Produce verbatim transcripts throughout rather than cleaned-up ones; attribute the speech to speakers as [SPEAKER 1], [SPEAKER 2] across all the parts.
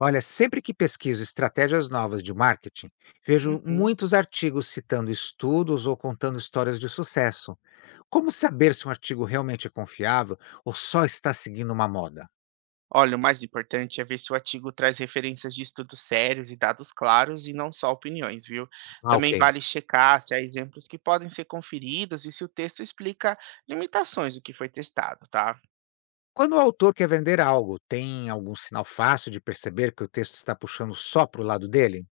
[SPEAKER 1] Olha, sempre que pesquiso estratégias novas de marketing, vejo
[SPEAKER 2] Uhum.
[SPEAKER 1] muitos artigos citando estudos ou contando histórias de sucesso. Como saber se um artigo realmente é confiável ou só está seguindo uma moda?
[SPEAKER 2] Olha, o mais importante é ver se o artigo traz referências de estudos sérios e dados claros e não só opiniões, viu?
[SPEAKER 1] Ah,
[SPEAKER 2] Também
[SPEAKER 1] ok.
[SPEAKER 2] vale checar se há exemplos que podem ser conferidos e se o texto explica limitações do que foi testado, tá?
[SPEAKER 1] Quando o autor quer vender algo, tem algum sinal fácil de perceber que o texto está puxando só para o lado dele?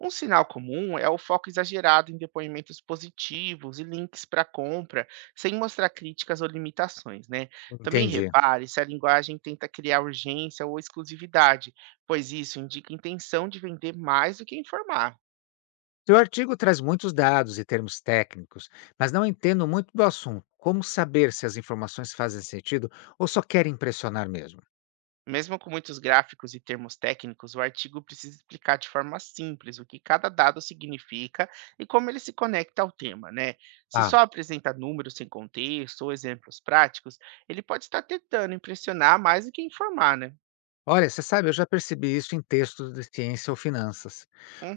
[SPEAKER 2] Um sinal comum é o foco exagerado em depoimentos positivos e links para compra, sem mostrar críticas ou limitações, né? Também
[SPEAKER 1] Entendi.
[SPEAKER 2] repare se a linguagem tenta criar urgência ou exclusividade, pois isso indica intenção de vender mais do que informar.
[SPEAKER 1] Seu artigo traz muitos dados e termos técnicos, mas não entendo muito do assunto, como saber se as informações fazem sentido ou só querem impressionar mesmo?
[SPEAKER 2] Mesmo com muitos gráficos e termos técnicos, o artigo precisa explicar de forma simples o que cada dado significa e como ele se conecta ao tema, né? Se
[SPEAKER 1] Ah.
[SPEAKER 2] só apresenta números sem contexto ou exemplos práticos, ele pode estar tentando impressionar mais do que informar, né?
[SPEAKER 1] Olha, você sabe, eu já percebi isso em textos de ciência ou finanças.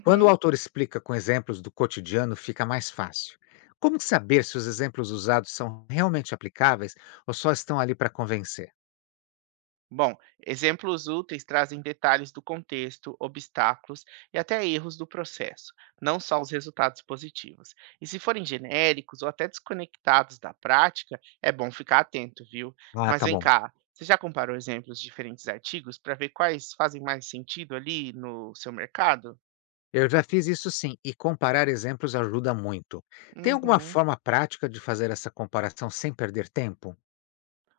[SPEAKER 1] Quando o autor explica com exemplos do cotidiano, fica mais fácil. Como saber se os exemplos usados são realmente aplicáveis ou só estão ali para convencer?
[SPEAKER 2] Bom, exemplos úteis trazem detalhes do contexto, obstáculos e até erros do processo, não só os resultados positivos. E se forem genéricos ou até desconectados da prática, é bom ficar atento, viu?
[SPEAKER 1] Ah,
[SPEAKER 2] Mas
[SPEAKER 1] tá
[SPEAKER 2] vem
[SPEAKER 1] bom.
[SPEAKER 2] cá, você já comparou exemplos de diferentes artigos para ver quais fazem mais sentido ali no seu mercado?
[SPEAKER 1] Eu já fiz isso sim, e comparar exemplos ajuda muito. Tem alguma
[SPEAKER 2] Uhum.
[SPEAKER 1] forma prática de fazer essa comparação sem perder tempo?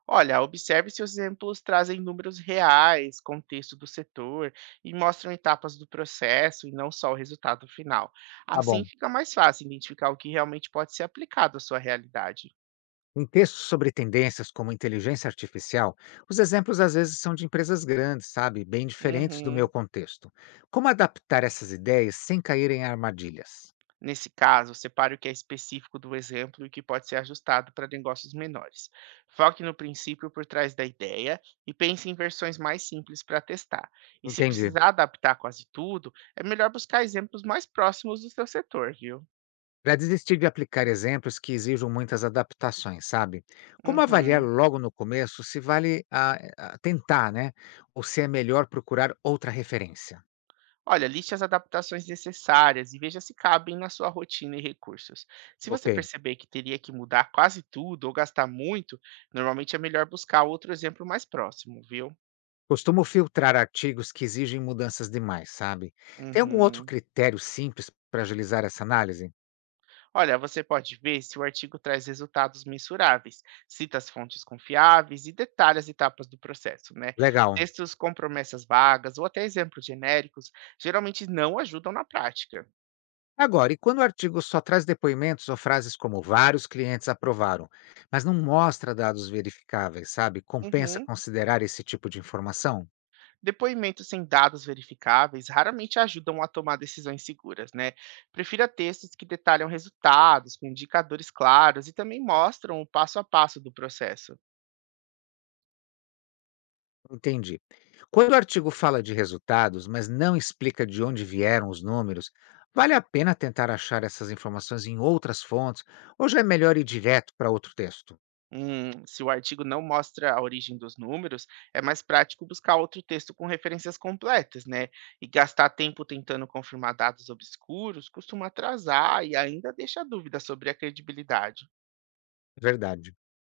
[SPEAKER 2] Olha, observe se os exemplos trazem números reais, contexto do setor e mostram etapas do processo e não só o resultado final.
[SPEAKER 1] Tá
[SPEAKER 2] Assim
[SPEAKER 1] bom.
[SPEAKER 2] fica mais fácil identificar o que realmente pode ser aplicado à sua realidade.
[SPEAKER 1] Em textos sobre tendências como inteligência artificial, os exemplos às vezes são de empresas grandes, sabe? Bem diferentes do meu
[SPEAKER 2] Uhum.
[SPEAKER 1] contexto. Como adaptar essas ideias sem cair em armadilhas?
[SPEAKER 2] Nesse caso, separe o que é específico do exemplo e o que pode ser ajustado para negócios menores. Foque no princípio por trás da ideia e pense em versões mais simples para testar. E se
[SPEAKER 1] Entendi.
[SPEAKER 2] precisar adaptar quase tudo, é melhor buscar exemplos mais próximos do seu setor, viu?
[SPEAKER 1] Para desistir de aplicar exemplos que exijam muitas adaptações, sabe? Como avaliar
[SPEAKER 2] Uhum.
[SPEAKER 1] logo no começo se vale a, a tentar, né? Ou se é melhor procurar outra referência?
[SPEAKER 2] Olha, liste as adaptações necessárias e veja se cabem na sua rotina e recursos. Se
[SPEAKER 1] Ok.
[SPEAKER 2] você perceber que teria que mudar quase tudo ou gastar muito, normalmente é melhor buscar outro exemplo mais próximo, viu?
[SPEAKER 1] Costumo filtrar artigos que exigem mudanças demais, sabe? Tem algum outro
[SPEAKER 2] Uhum.
[SPEAKER 1] critério simples para agilizar essa análise?
[SPEAKER 2] Olha, você pode ver se o artigo traz resultados mensuráveis, cita as fontes confiáveis e detalha as etapas do processo, né?
[SPEAKER 1] Legal.
[SPEAKER 2] Textos com promessas vagas ou até exemplos genéricos geralmente não ajudam na prática.
[SPEAKER 1] Agora, e quando o artigo só traz depoimentos ou frases como vários clientes aprovaram, mas não mostra dados verificáveis, sabe? Compensa
[SPEAKER 2] Uhum.
[SPEAKER 1] considerar esse tipo de informação?
[SPEAKER 2] Depoimentos sem dados verificáveis raramente ajudam a tomar decisões seguras, né? Prefira textos que detalham resultados, com indicadores claros e também mostram o passo a passo do processo.
[SPEAKER 1] Entendi. Quando o artigo fala de resultados, mas não explica de onde vieram os números, vale a pena tentar achar essas informações em outras fontes ou já é melhor ir direto para outro texto?
[SPEAKER 2] Hum, se o artigo não mostra a origem dos números, é mais prático buscar outro texto com referências completas, né? E gastar tempo tentando confirmar dados obscuros costuma atrasar e ainda deixa dúvidas sobre a credibilidade.
[SPEAKER 1] Verdade.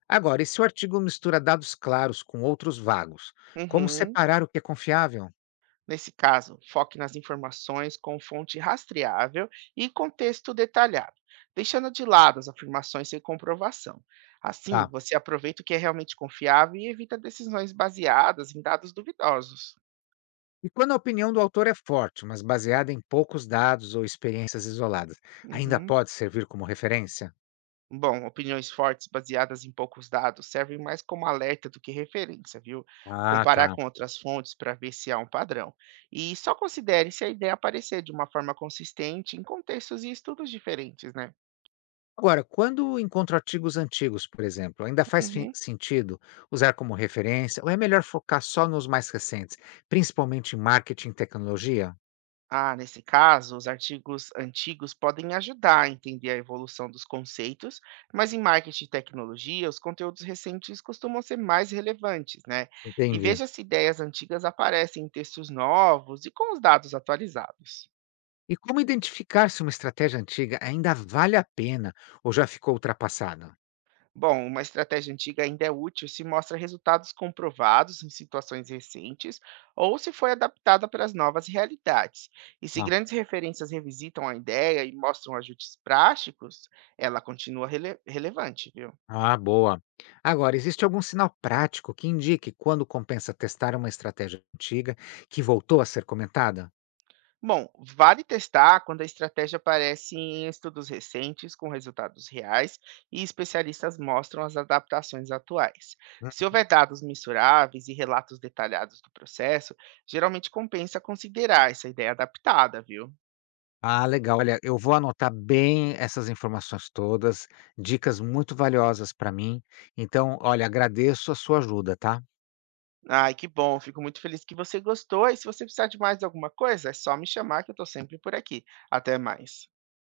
[SPEAKER 1] Agora, e se o artigo mistura dados claros com outros vagos? Como
[SPEAKER 2] Uhum.
[SPEAKER 1] separar o que é confiável?
[SPEAKER 2] Nesse caso, foque nas informações com fonte rastreável e contexto detalhado, deixando de lado as afirmações sem comprovação. Assim,
[SPEAKER 1] Tá.
[SPEAKER 2] você aproveita o que é realmente confiável e evita decisões baseadas em dados duvidosos.
[SPEAKER 1] E quando a opinião do autor é forte, mas baseada em poucos dados ou experiências isoladas, ainda
[SPEAKER 2] Uhum.
[SPEAKER 1] pode servir como referência?
[SPEAKER 2] Bom, opiniões fortes baseadas em poucos dados servem mais como alerta do que referência, viu?
[SPEAKER 1] Ah,
[SPEAKER 2] Comparar
[SPEAKER 1] tá.
[SPEAKER 2] com outras fontes para ver se há um padrão. E só considere se a ideia aparecer de uma forma consistente em contextos e estudos diferentes, né?
[SPEAKER 1] Agora, quando encontro artigos antigos, por exemplo, ainda faz fin-
[SPEAKER 2] Uhum.
[SPEAKER 1] sentido usar como referência ou é melhor focar só nos mais recentes, principalmente em marketing e tecnologia?
[SPEAKER 2] Ah, nesse caso, os artigos antigos podem ajudar a entender a evolução dos conceitos, mas em marketing e tecnologia, os conteúdos recentes costumam ser mais relevantes, né? E
[SPEAKER 1] Entendi.
[SPEAKER 2] veja se ideias antigas aparecem em textos novos e com os dados atualizados.
[SPEAKER 1] E como identificar se uma estratégia antiga ainda vale a pena ou já ficou ultrapassada?
[SPEAKER 2] Bom, uma estratégia antiga ainda é útil se mostra resultados comprovados em situações recentes ou se foi adaptada para as novas realidades. E se grandes referências revisitam a ideia e mostram ajustes práticos, ela continua rele- relevante, viu?
[SPEAKER 1] Ah, boa. Agora, existe algum sinal prático que indique quando compensa testar uma estratégia antiga que voltou a ser comentada?
[SPEAKER 2] Bom, vale testar quando a estratégia aparece em estudos recentes com resultados reais e especialistas mostram as adaptações atuais. Se
[SPEAKER 1] Hum.
[SPEAKER 2] houver dados mensuráveis e relatos detalhados do processo, geralmente compensa considerar essa ideia adaptada, viu?
[SPEAKER 1] Ah, legal. Olha, eu vou anotar bem essas informações todas, dicas muito valiosas para mim. Então, olha, agradeço a sua ajuda, tá?
[SPEAKER 2] Ai, que bom, fico muito feliz que você gostou. E se você precisar de mais alguma coisa, é só me chamar que eu estou sempre por aqui. Até mais.